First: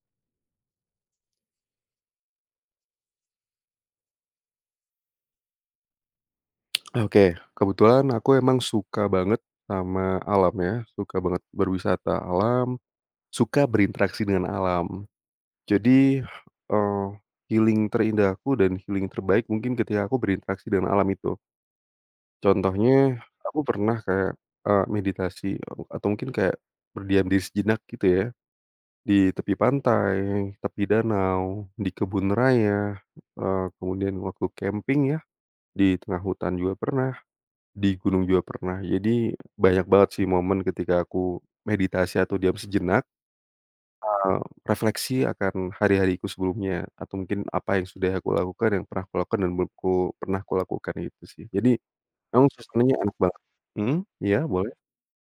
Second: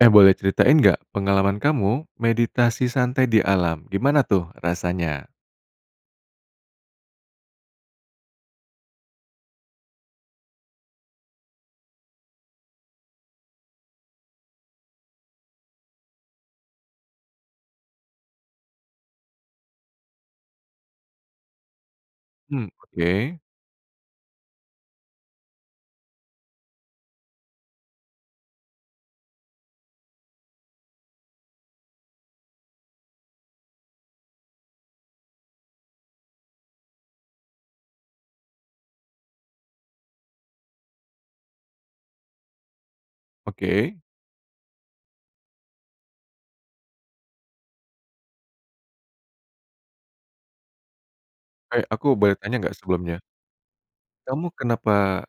Eh, boleh ceritain nggak pengalaman kamu meditasi santai di alam, gimana tuh rasanya? Ah, oke. Kebetulan aku emang suka banget sama alam ya suka banget berwisata alam, suka berinteraksi dengan alam. Jadi, eee, healing terindah aku dan healing terbaik mungkin ketika aku berinteraksi dengan alam itu. Mmm, Contohnya, oke. aku pernah kayak, eee, meditasi, eee, atau mungkin kayak berdiam di sejenak gitu ya. Di tepi pantai, tepi danau, di kebun raya, eee, kemudian waktu camping ya, di tengah hutan juga pernah, di gunung juga pernah. Jadi banyak banget sih momen ketika aku meditasi atau diam sejenak. Oke. Eee, refleksi akan hari-hariku sebelumnya atau mungkin apa yang sudah aku lakukan, yang pernah kulakukan dan menurutku pernah kulakukan itu sih. Jadi, Eh, aku boleh emang tanya nggak suasananya enak sebelumnya? banget. Mmm? Iya Kamu boleh. kenapa,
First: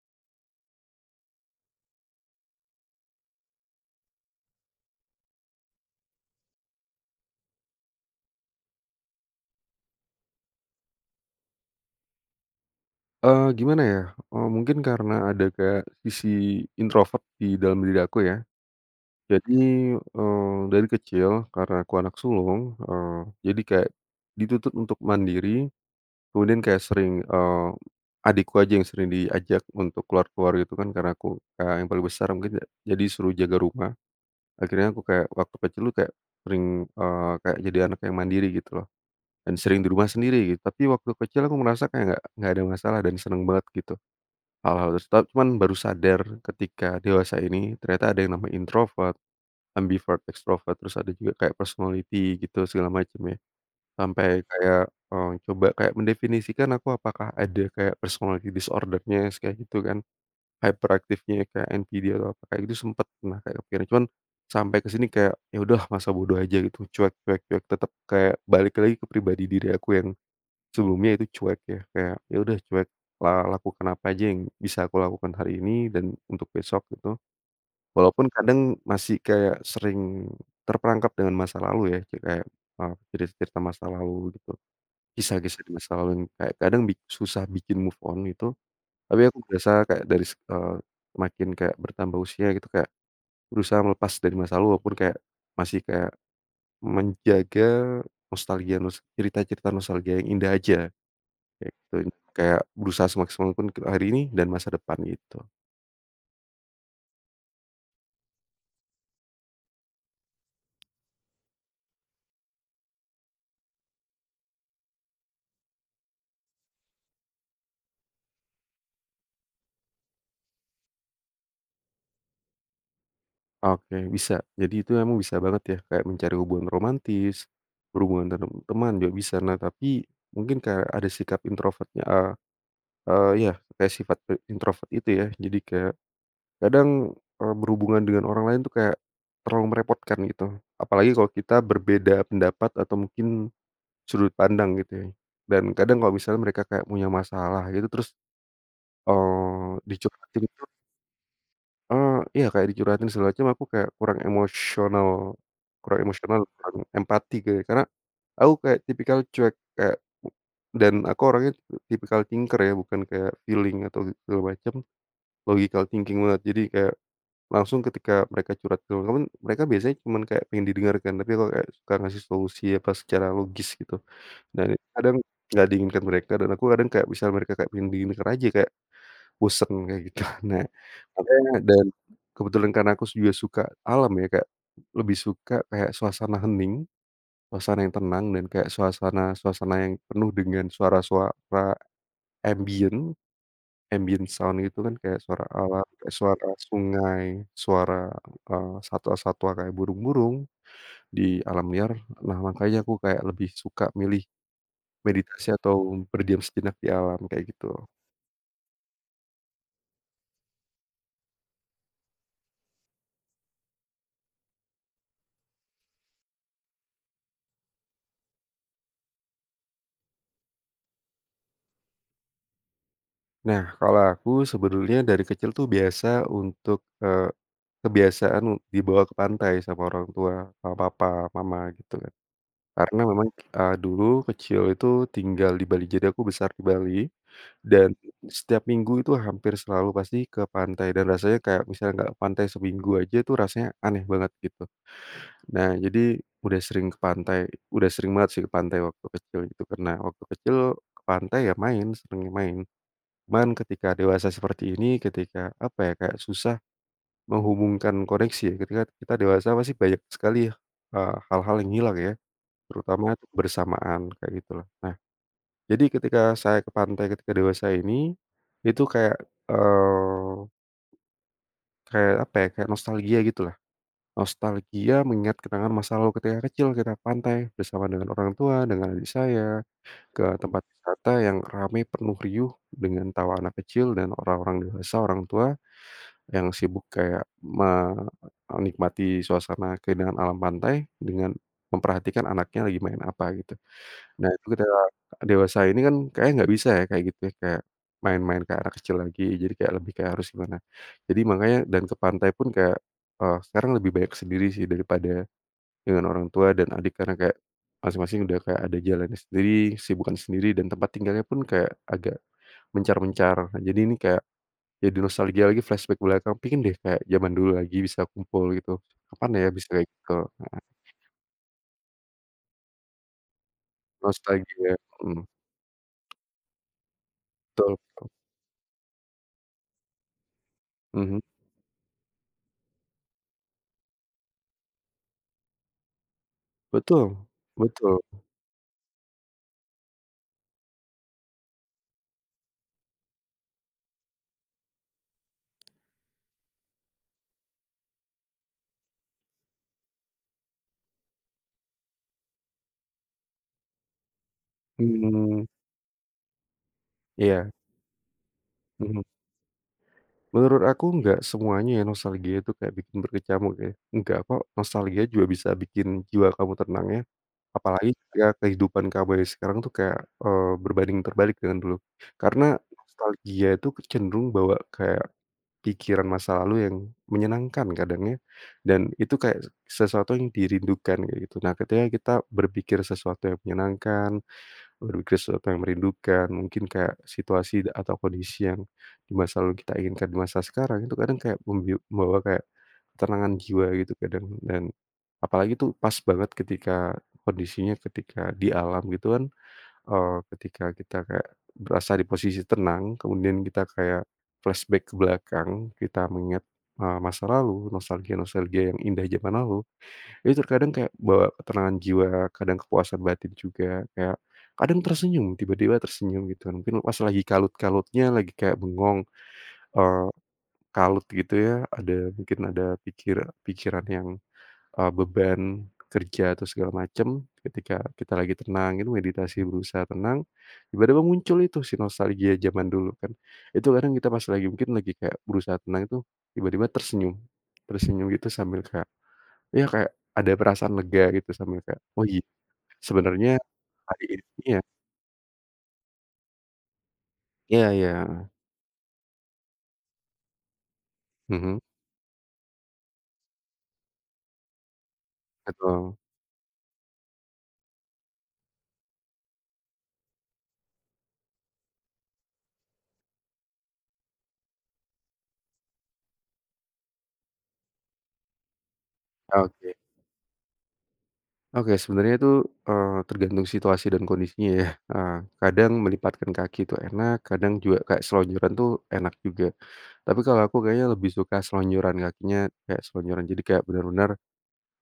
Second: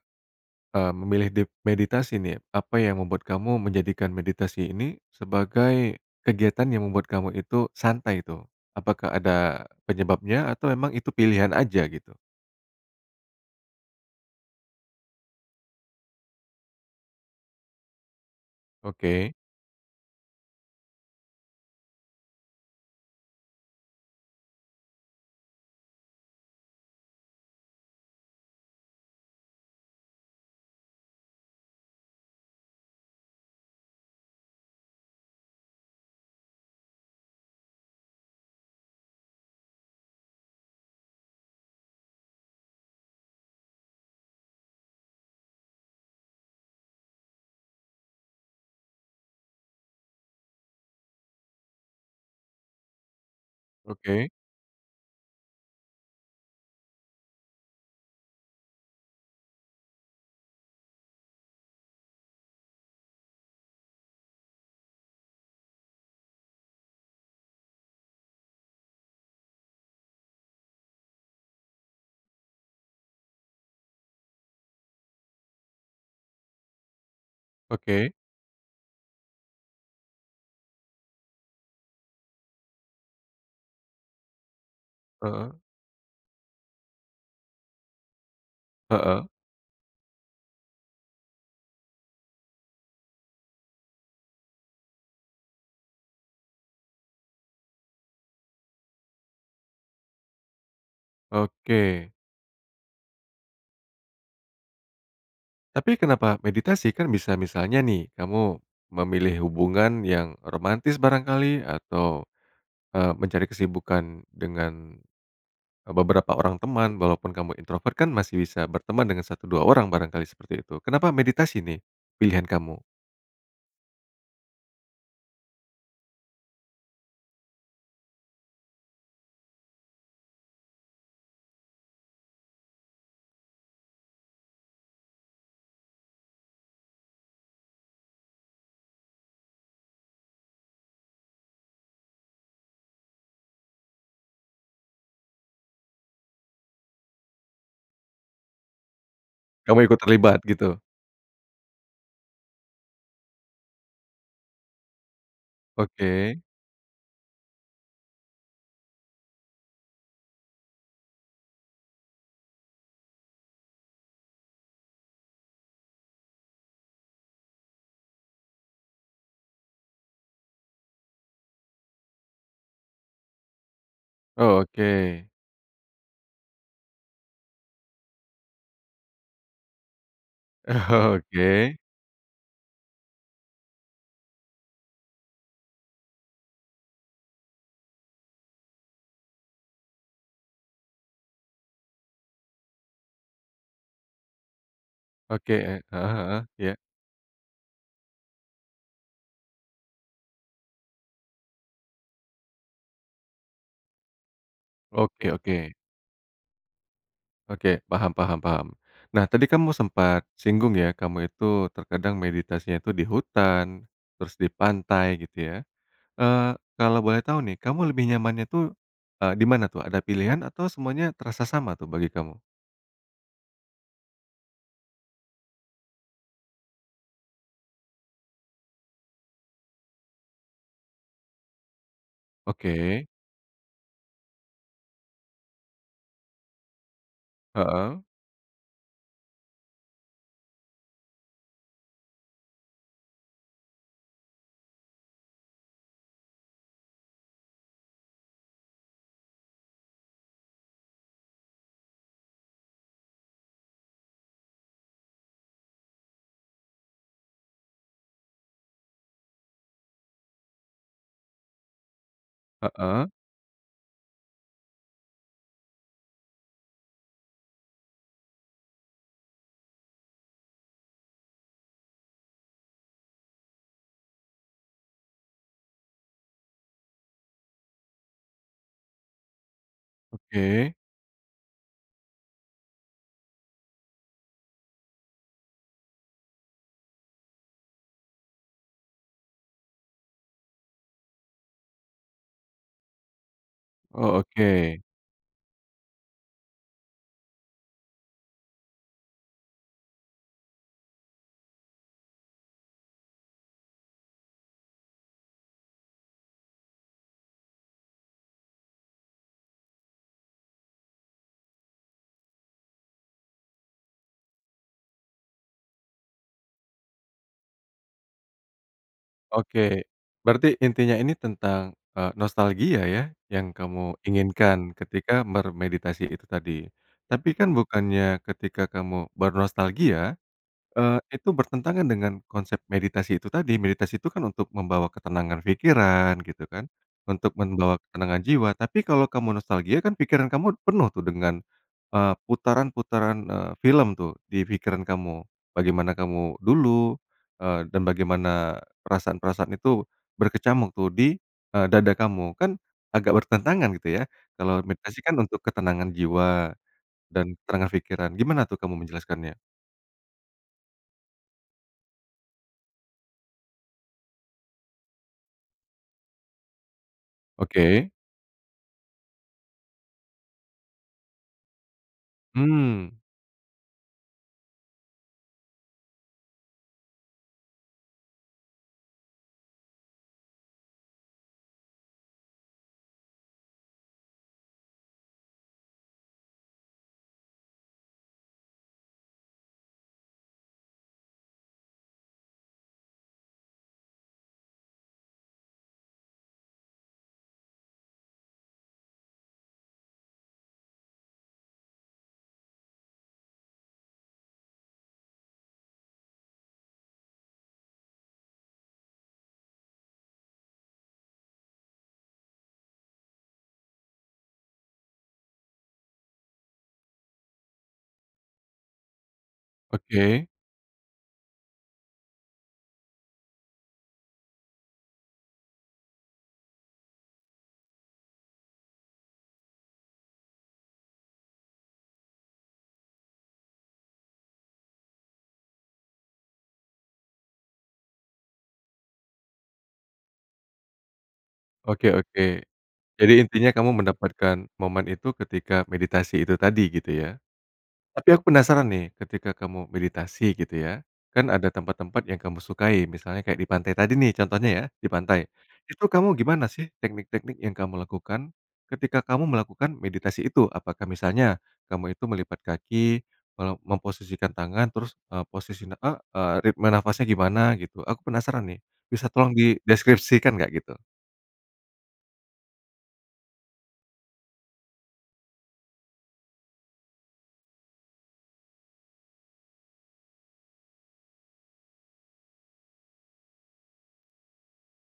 eee, memilih dep meditasi nih? Apa yang membuat kamu menjadikan meditasi ini, sebagai kegiatan yang membuat kamu itu santai itu? Apakah ada, penyebabnya atau emang itu pilihan aja gitu? Eee, gimana ya, eee, mungkin karena ada kayak sisi introvert di dalam diri aku ya. Oke. Jadi, eee, dari kecil karena aku anak sulung, eee, jadi kayak dituntut untuk mandiri, kemudian kayak sering, eee, adikku aja yang sering diajak untuk ke luar-ke luar, gitu kan, karena aku kakak yang paling besar mungkin yak jadi suruh jaga rumah. Akhirnya aku kayak waktu kecil, tuh kayak sering, eee, kayak jadi anak yang mandiri, gitu loh. Dan sering di rumah sendiri gitu, tapi waktu kecil aku merasa kayak nggak nggak ada masalah, dan seneng banget gitu. Hal-hal de stat cuman baru sadar ketika dewasa ini, ternyata ada yang namanya introvert, ambivert, extrovert, terus ada juga kayak personality gitu, segala macem ya. Oke. Sampai kayak, eee, coba kayak mendefinisikan, aku apakah ada kayak personality disorder-nya, s kayak gitu kan. Hyperactive-nya kayak NPD atau apa. Kayak gitu sempet pernah kayak akhirnya cuman, sampai ke sini, kayak ya, udahlah, masa bodo aja gitu, cuek cuek ya tetep kayak balik lagi ke pribadi diri aku yang sebelumnya itu cuek ya. Kayak, ya, udah, cuek, la lakukan apa aja yang bisa aku lakukan hari ini dan untuk besok, gitu. Oke. Walaupun kadang masih kayak sering terperangkap dengan masa lalu, ya. Jadi kayak, eee, jadi cerita masa lalu, gitu. Heeh. Kisah-kisah di masa lalu yang kayak kadang bik susah bikin move on, gitu. Tapi Heeh. aku biasa kayak dari se eee, makin kayak bertambah usia, gitu, kayak berusaha melepas dari masa lalu walaupun kayak masih kayak, menjaga nostalgia nos cerita-cerita nostalgia yang indah aja. Kayak gitu in Oke. kayak berusaha semaksimal untuk hari ini dan masa depan, gitu. Tapi kenapa meditasi? Kan bisa misalnya nih, kamu memilih hubungan yang romantis barangkali, atau, eee, mencari kesibukan dengan, eee, beberapa orang teman walaupun kamu introvert kan masih bisa berteman dengan 1, 2 orang, barangkali seperti itu. Kenapa meditasi nih pilihan kamu? Oke, bisa. Jadi itu emang bisa banget ya. Kayak mencari hubungan romantis, berhubungan dengan teman, juga bisa. Nah tapi, mungkin kayak ada sikap introvertnya, eee eee, ya kayak sifat pe introvert itu ya. Jadi kayak, kadang, eee, berhubungan dengan orang lain tuh kayak terlalu merepotkan gitu. Apalagi kalau kita berbeda pendapat atau mungkin sudut pandang gitu ya, dan kadang kalau misalnya mereka kayak punya masalah gitu, terus, eee, Kamu ikut dicurhatin terlibat, itu gitu? eee, iya kayak dicurhatin segala macem aku kayak kurang emosional kurang Oke. emosional, kurang empati, kayak karena aku kayak tipikal cuek kayak u dan aku orangnya tipikal thinker ya, bukan kayak feeling atau gitu segala macam, logical thinking banget. Jadi kayak langsung ketika mereka curhat teman-teman, mereka biasanya cuman kayak pengin didengarkan. Tapi kalau kayak suka ngasih solusi, apa pas secara logis gitu, Oh, dan itu kadang oke. enggak diinginkan mereka dan aku kadang kayak misal mereka kayak ingin didengarkan aja kayak, bosen kayak gitu. Nah, Oh tapi enak, oke. dan kebetulan karena aku juga suka alam ya, kayak lebih suka kayak suasana hening, suasana yang tenang, dan kayak suasana-suasana yang penuh dengan suara-suara ambient, ambient sound gitu kan, kayak suara Oke, e alam, kek heeh heeh, suara iya. sungai, suara, eee, satwa-satwa kayak burung-burung, di alam liar. Nah makanya aku kayak lebih suka milih, Oke meditasi oke. atau berdiam sejenak di alam, kayak Oke, gitu. paham paham paham. Nah tadi kamu sempat singgung ya, kamu itu terkadang meditasinya itu di hutan, terus di pantai gitu ya. Eee, kalau boleh tahu nih kamu lebih nyamannya tuh, eee, di mana tuh, ada pilihan, atau semuanya terasa sama tuh bagi kamu? Nah, kalau aku sebetulnya dari kecil tuh biasa untuk, eee, kebiasaan dibawa ke pantai sama orang tua sama papa mama gitu, karena Oke. memang, eee, dulu kecil itu tinggal di Bali jadi aku besar di Bali, dan Heeh. setiap minggu itu hampir selalu pasti ke pantai dan rasanya kayak misalnya enggak ke pantai seminggu aja itu rasanya aneh banget gitu. Nah, jadi udah sering ke pantai udah sering banget sih ke pantai waktu kecil itu karena waktu kecil ke pantai ya main seringnya, main cuman ketika dewasa seperti ini ketika apa ya kayak susah, menghubungkan koneksi ketika kita dewasa pasti banyak sekali ya, eee, hal-hal yang hilang ya, Heeh. terutama kebersamaan kayak gitu lah. Nah, jadi ketika saya ke pantai ketika dewasa ini, itu kayak, eee, kayak apa ya kayak nostalgia gitu lah, nostalgia mengingat kenangan masa lalu ketika kecil kita ke pantai bersama dengan orang tua dengan adik saya, ke tempat Oke. wisata yang rame, penuh, riuh, dengan tawa anak kecil dan orang-orang dewasa, orang tua, yang sibuk kayak me menikmati suasana keindahan alam pantai dengan memperhatikan anaknya lagi main apa gitu. Oh Nah itu ketika oke. dewasa ini kan kayaknya enggak bisa ya kayak gitu ya kayak, main-main kayak anak kecil lagi jadi kayak lebih kayak harus gimana. Jadi makanya dan ke pantai pun kayak, eee, sekarang lebih banyak sendiri sih daripada, dengan orang tua dan adik karena kayak, masing-masing udah kayak ada jalannya sendiri, kesibukan sendiri, dan tempat tinggalnya pun kayak agak, mencar-mencar. Nah jadi ini kayak, jadi nostalgia lagi, flashback ke belakang, pingin deh kayak zaman dulu lagi bisa kumpul gitu kapan ya bisa Oke, ke berarti heeh. intinya ini tentang, eee, nostalgia ya yang kamu inginkan Nostalgia, ketika mhm. bermeditasi itu tadi, tapi kan Betul betul. bukannya ketika kamu bernostalgia, eee, Mhm. itu bertentangan dengan konsep meditasi itu tadi meditasi itu kan untuk membawa ketenangan pikiran gitu kan, Betul untuk membawa betul. ketenangan jiwa tapi kalau kamu nostalgia kan pikiran kamu penuh tuh dengan, eee, putaran-putaran, eee, film tuh di pikiran kamu, bagaimana kamu dulu, eee, dan bagaimana perasaan-perasaan itu, berkecamuk tuh di, eee, dada kamu kan agak bertentangan gitu ya kalau meditasi kan untuk Mhm. ketenangan jiwa, dan Iya. ketenangan pikiran gimana tuh kamu Mhm. menjelaskannya? Menurut aku enggak semuanya ya nostalgia itu kayak bikin berkecamuk ya. Enggak, kok. Nostalgia juga bisa bikin jiwa kamu tenang ya, Oke. apalagi ya kehidupan kamu yang sekarang tuh kayak, eee, berbanding terbalik dengan dulu. Karena Mmm. nostalgia itu kecenderung bawa kayak, pikiran masa lalu yang menyenangkan kadang ya dan itu kayak se sesuatu yang dirindukan, kayak gitu. Nah, ketika kita berpikir sesuatu yang menyenangkan, berpikir sesuatu yang merindukan, mungkin kayak situasi da atau kondisi yang, di masa lalu kita inginkan di masa sekarang itu kadang kayak membiu membawa kayak, ketenangan jiwa gitu kadang dan, apalagi tuh pas banget ketika, kondisinya ketika di alam gitu kan, eee, ketika kita kayak, berasa di posisi tenang kemudian kita kayak, flashback ke belakang kita mengingat, eee, masa lalu nostalgia-nostalgia yang indah zaman lalu, itu terkadang kayak bawa ketenangan jiwa kadang kepuasan batin juga kayak, kadang tersenyum tiba-tiba tersenyum gitu mungkin pas lagi kalut-kalutnya lagi kayak bengong, eee, Oke. kalut gitu ya ada mungkin ada pikira pikiran yang, eee, beban kerja atau segala macam ketika kita lagi tenang gitu meditasi berusaha tenang, tiba-tiba muncul itu si nostalgia zaman dulu kan itu kadang kita pas lagi mungkin lagi kayak berusaha tenang itu tiba-tiba tersenyum, tersenyum gitu sambil kayak, ya kayak ada perasaan lega gitu sambil kayak, Oke oh gi oke, jadi sebenernya intinya kamu hari ini mendapatkan ya. momen itu ketika meditasi itu tadi gitu ya, Iya iya, tapi heeh. aku penasaran nih ketika kamu meditasi gitu ya, kan ada Mhm. tempat-tempat yang kamu sukai misalnya kayak di pantai tadi nih contohnya ya di pantai, itu Betul. kamu gimana sih teknik-teknik yang kamu lakukan, ketika kamu melakukan meditasi itu? Apakah misalnya, kamu itu melipat kaki me memposisikan tangan terus, eee, posisi, eee eee, ritme nafasnya gimana gitu? Aku penasaran nih, bisa tolong Oke. dideskripsikan gak gitu? Oke, sebenarnya itu, eee, tergantung situasi dan kondisinya ya, eee, kadang melipatkan kaki tuh enak, kadang juga kayak selonjoran tuh enak juga. Tapi kalau aku kayaknya lebih suka selonjoran kakinya kayak selonjoran, jadi kayak bener-bener,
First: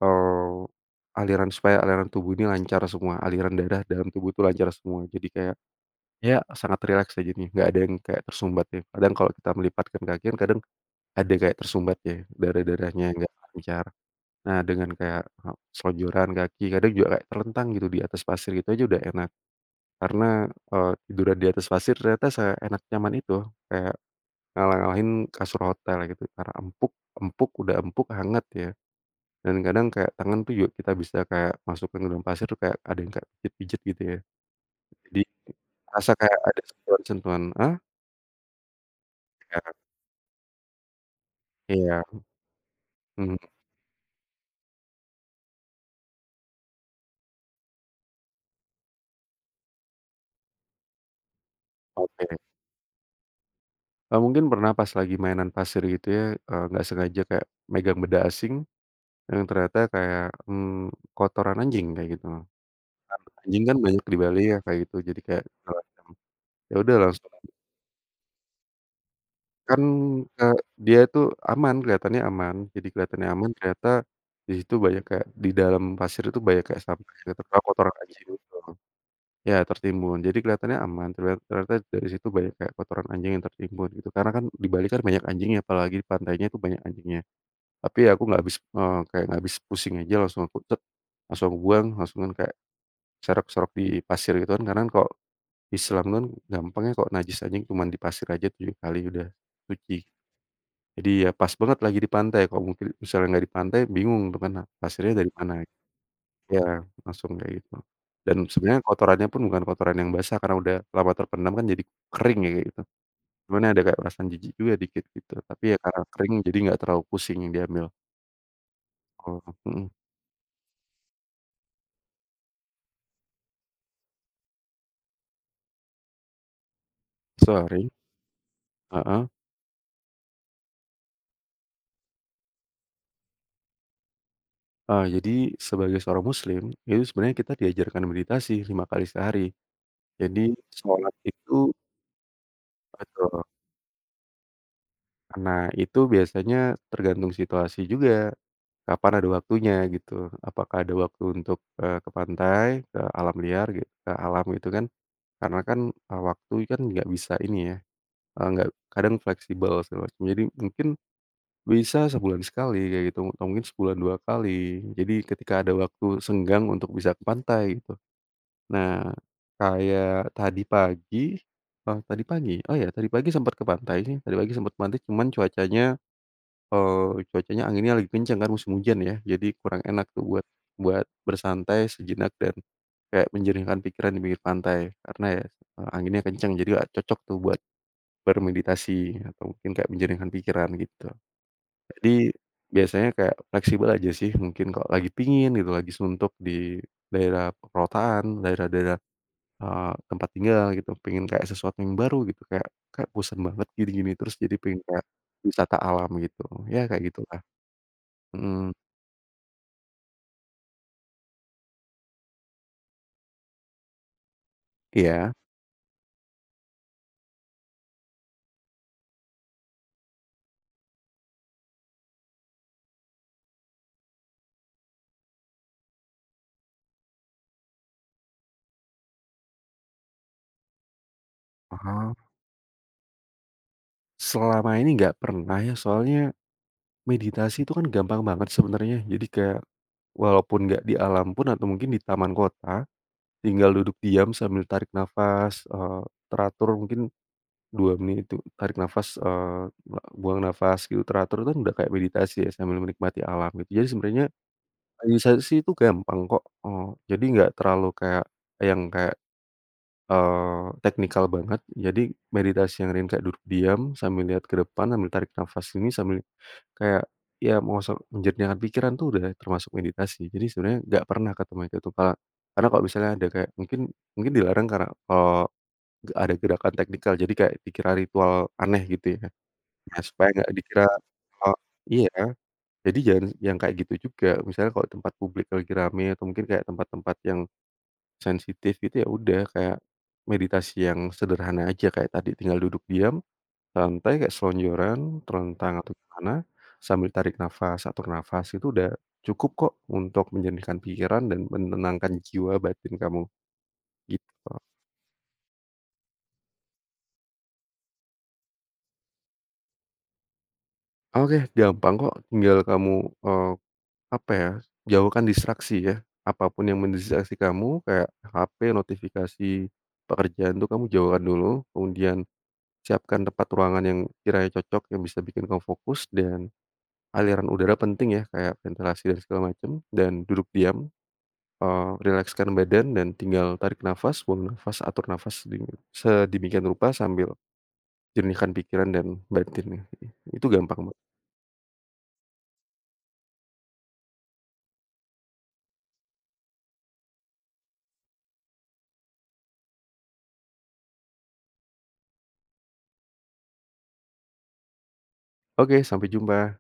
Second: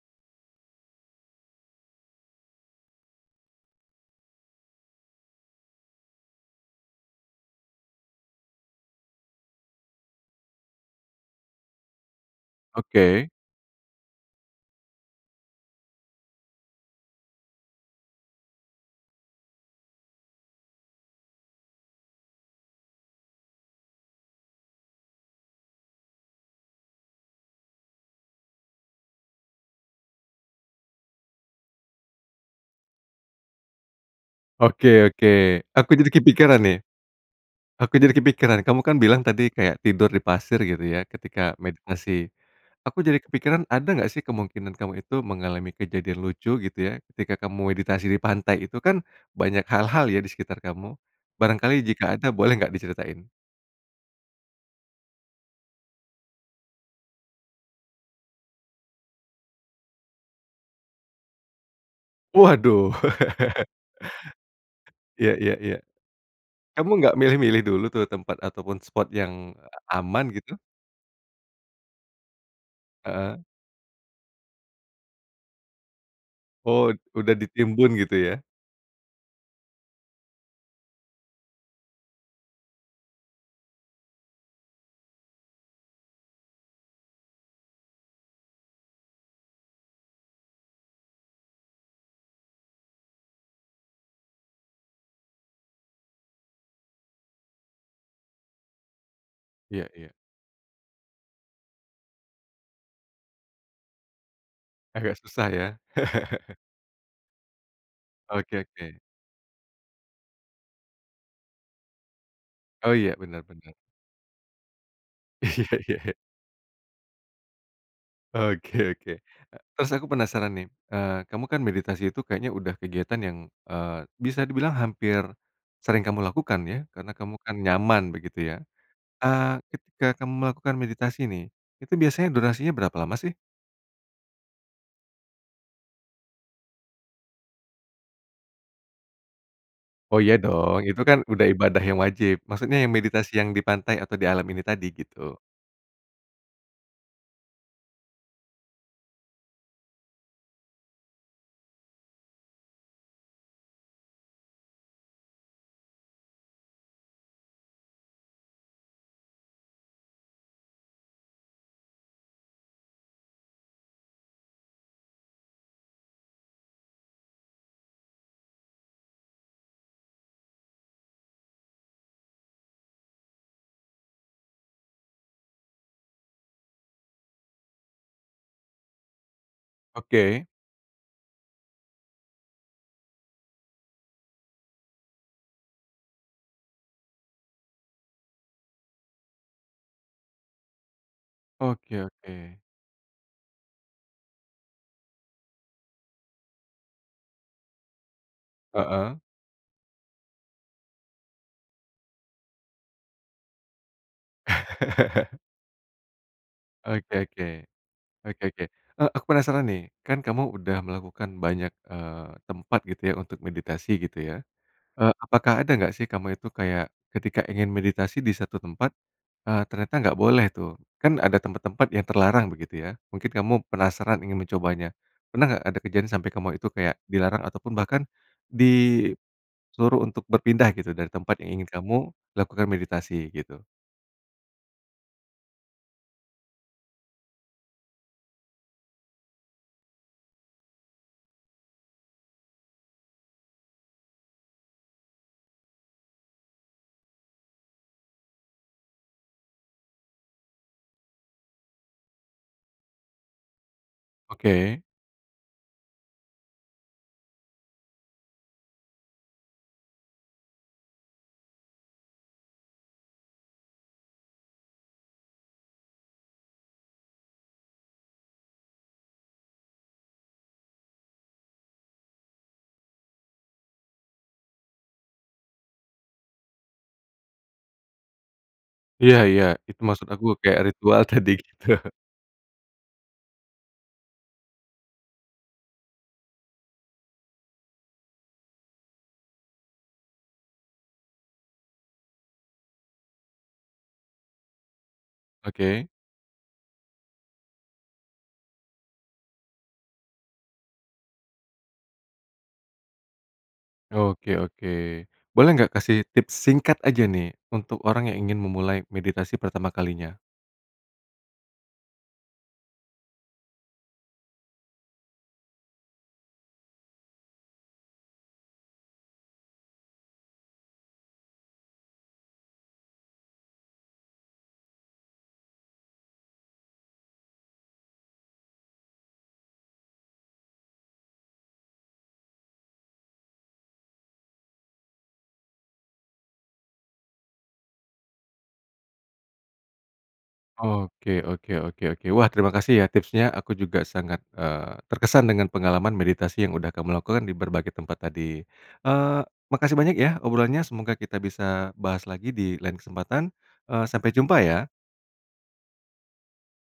eee, aliran supaya aliran tubuh ini lancar semua aliran darah dalam tubuh tuh lancar semua jadi kayak, ya sangat rileks aja nih gak ada yang kayak tersumbat ya. Kadang kalau kita melipatkan kaki kan kadang, ada kayak tersumbat ya, darah-darahnya Oke. gak lancar. Nah, dengan kayak selonjoran kaki kadang juga kayak terlentang gitu di atas pasir itu aja udah enak, karena, eee, tiduran di atas pasir ternyata seenak nyaman itu, kayak, ngalah ngalahin kasur hotel gitu karena empuk empuk udah empuk, hangat ya, dan kadang kayak tangan tuh juga kita bisa kayak masukin ke dalam pasir kayak ada yang kayak dipijat gitu ya, Oke jadi oke, aku jadi kerasa kayak kepikiran ada nih. sentuhan-sentuhan ah? Aku jadi kepikiran kamu kan bilang tadi Ya. kayak tidur di pasir gitu ya ketika Iya, meditasi, aku jadi mhm. kepikiran ada enggak sih kemungkinan kamu itu mengalami kejadian lucu gitu ya ketika kamu meditasi di pantai itu kan banyak hal-hal ya di sekitar kamu, barangkali jika ada Oke. boleh enggak diceritain? Nah mungkin pernah pas lagi mainan pasir gitu ya, eee, nggak sengaja kayak, megang benda asing, dan ternyata kayak, mmm, kotoran anjing kayak gitu, Waduh. kotoran anjing kan banyak di Bali ya kayak gitu jadi Ya kayak ya ya, segala macem, ya kamu udah nggak langsung [unintelligible] milih-milih dulu tuh tempat ataupun spot yang Kan, aman eee, gitu? dia itu aman, kelihatannya aman, jadi kelihatannya Heeh. aman, ternyata, di situ banyak kayak di dalam pasir itu banyak kayak Oh sampah gitu udah kayak ditimbun kotoran gitu anjing ya? gitu loh, ya tertimbun jadi kelihatannya aman ternya ternyata dari situ banyak kayak kotoran anjing yang tertimbun gitu. Karena kan di Bali kan banyak anjingnya apalagi pantainya tuh banyak anjingnya, tapi ya aku nggak habis eee, kayak nggak habis pusing aja langsung aku tek, langsung aku buang langsungan kayak, serok-serok di pasir gitu kan karena kan kalo, Islam kan gampang ya kalo najis anjing cuman di pasir aja 7 kali udah Iya suci, iya. jadi ya pas banget lagi di pantai, kalau mungkin misalnya nggak di pantai bingung ke mana, Agak pasirnya dari susah mana. ya. Ya langsung kayak gitu. Dan Oke sebenernya oke. kotorannya pun bukan kotoran yang basah karena udah lama terpendam kan jadi kering ya kayak gitu, Oh iya bener cuman ya bener. ada kayak perasaan jijik juga dikit gitu tapi Iya ya karena iya. kering jadi nggak terlalu pusing diambil. Oke oke, Oh, e mhm. terus aku penasaran nih, eee, kamu kan meditasi itu kayaknya udah kegiatan yang, eee, bisa dibilang hampir, sering kamu lakukan ya karena kamu kan Sering. nyaman begitu ya, Heeh. eee, ketika kamu melakukan meditasi nih, itu biasanya durasinya berapa lama sih? Ah, jadi sebagai seorang muslim, itu sebenarnya kita diajarkan meditasi 5 kali sehari. Oh iya Jadi dong, itu sholat kan udah itu ibadah yang wajib, maksudnya yang meditasi Betul. yang di pantai atau di alam ini tadi, gitu. Nah, itu biasanya tergantung situasi juga, kapan ada waktunya gitu. Apakah ada waktu untuk, eee, ke pantai, ke alam liar gitu, ke alam gitu kan. Karena kan, eee, waktu kan enggak bisa ini ya, eee, nggak kadang fleksibel, segala macam. Jadi mungkin, bisa sebulan sekali kayak gitu, atau mungkin sebulan 2 kali. Jadi ketika ada waktu senggang untuk bisa ke pantai, gitu. Nah, kayak tadi pagi oh tadi pagi? Oh ya, tadi pagi sempat ke pantai sih. Tadi pagi sempat ke pantai, cuman cuacanya, eee, cuacanya, anginnya lagi kencang kan musim hujan ya. Jadi kurang enak tuh buat Oke. buat bersantai sejenak dan kayak menjernihkan pikiran di pinggir pantai. Karena ya, anginnya kencang, jadi nggak cocok tuh buat bermeditasi atau mungkin kayak menjernihkan pikiran gitu. Oke Jadi, oke. biasanya kayak fleksibel aja sih, mungkin kalau lagi pingin gitu, lagi suntuk di daerah perkotaan, daerah-daerah, Heeh. eee, tempat tinggal gitu. Pengen kayak sesuatu yang baru gitu, kayak kayak bosen banget gini-gini terus, jadi pingin kayak, wisata alam gitu, ya kayak Oke gitulah. oke. Oke oke, Mhm. eee, aku penasaran nih. Kan kamu udah melakukan banyak, eee, tempat gitu ya untuk meditasi gitu ya. Eee, Iya. apakah ada nggak sih kamu itu kayak, ketika ingin meditasi di 1 tempat, eee, ternyata enggak boleh tuh? Kan ada tempat-tempat yang terlarang begitu ya. Mungkin kamu penasaran ingin mencobanya. Pernah enggak ada kejadian sampai kamu itu kayak dilarang ataupun bahkan, disuruh untuk berpindah gitu dari tempat yang ingin kamu Aha. lakukan meditasi, gitu? Selama ini nggak pernah ya soalnya, meditasi itu kan gampang banget sebenernya. Jadi kayak, walaupun nggak di alam pun atau mungkin di taman kota, tinggal duduk diam sambil tarik nafas, eee, teratur mungkin, 2 menit itu tarik nafas, eee, buang nafas gitu teratur tuh kan udah kayak meditasi ya sambil menikmati alam gitu, jadi sebenernya, Oke. meditasi itu gampang kok, eee, jadi nggak terlalu kayak, yang kayak, eee, teknikal banget, jadi meditasi yang ringan kayak duduk diam sambil lihat ke depan sambil tarik nafas ini sambil kayak ya mau se menjernihkan pikiran tuh udah termasuk meditasi. Jadi sebenernya nggak pernah ketemu yang gitu Kak, karena kalau misalnya ada kayak mungkin mungkin dilarang karena, eee, nggak ada gerakan teknikal, jadi kayak dikira ritual aneh gitu Ya ya, ya, itu ya maksud aku, supaya enggak kayak dikira ritual tadi gitu. iya, jadi jangan yang kayak gitu juga, misalnya kalau tempat publik lagi ramai atau mungkin kayak tempat-tempat yang, sensitif gitu ya udah kayak, meditasi yang sederhana aja kayak tadi tinggal duduk diam, santai kayak selonjoran, telentang Oke. atau ke mana sambil tarik nafas, atur nafas itu udah, cukup kok untuk menjernihkan pikiran dan menenangkan jiwa batin kamu. Oke Gitu. oke, boleh nggak kasih tips singkat aja nih untuk orang yang ingin memulai meditasi pertama kalinya? Oke, gampang kok tinggal kamu, eee, apa ya, jauhkan distraksi ya, apa pun yang mendistraksi kamu kayak hape, notifikasi, pekerjaan itu kamu jauhkan dulu kemudian, siapkan tempat ruangan yang kiranya cocok yang bisa bikin kamu fokus dan, aliran udara penting ya kayak ventilasi dan segala macam dan duduk diam, eee, rilekskan badan dan tinggal tarik nafas, buang nafas, atur nafas sedemi sedemikian rupa sambil, jernihkan pikiran dan batinnya, gitu. Itu gampang banget. Oke oke oke oke. Wah, terima kasih ya tipsnya aku juga sangat, eee, terkesan dengan pengalaman meditasi yang udah kamu lakukan di berbagai tempat tadi. Eee, makasih banyak ya obrolannya, semoga kita bisa bahas lagi di lain kesempatan, eee, sampai jumpa ya. Oke, sampai jumpa.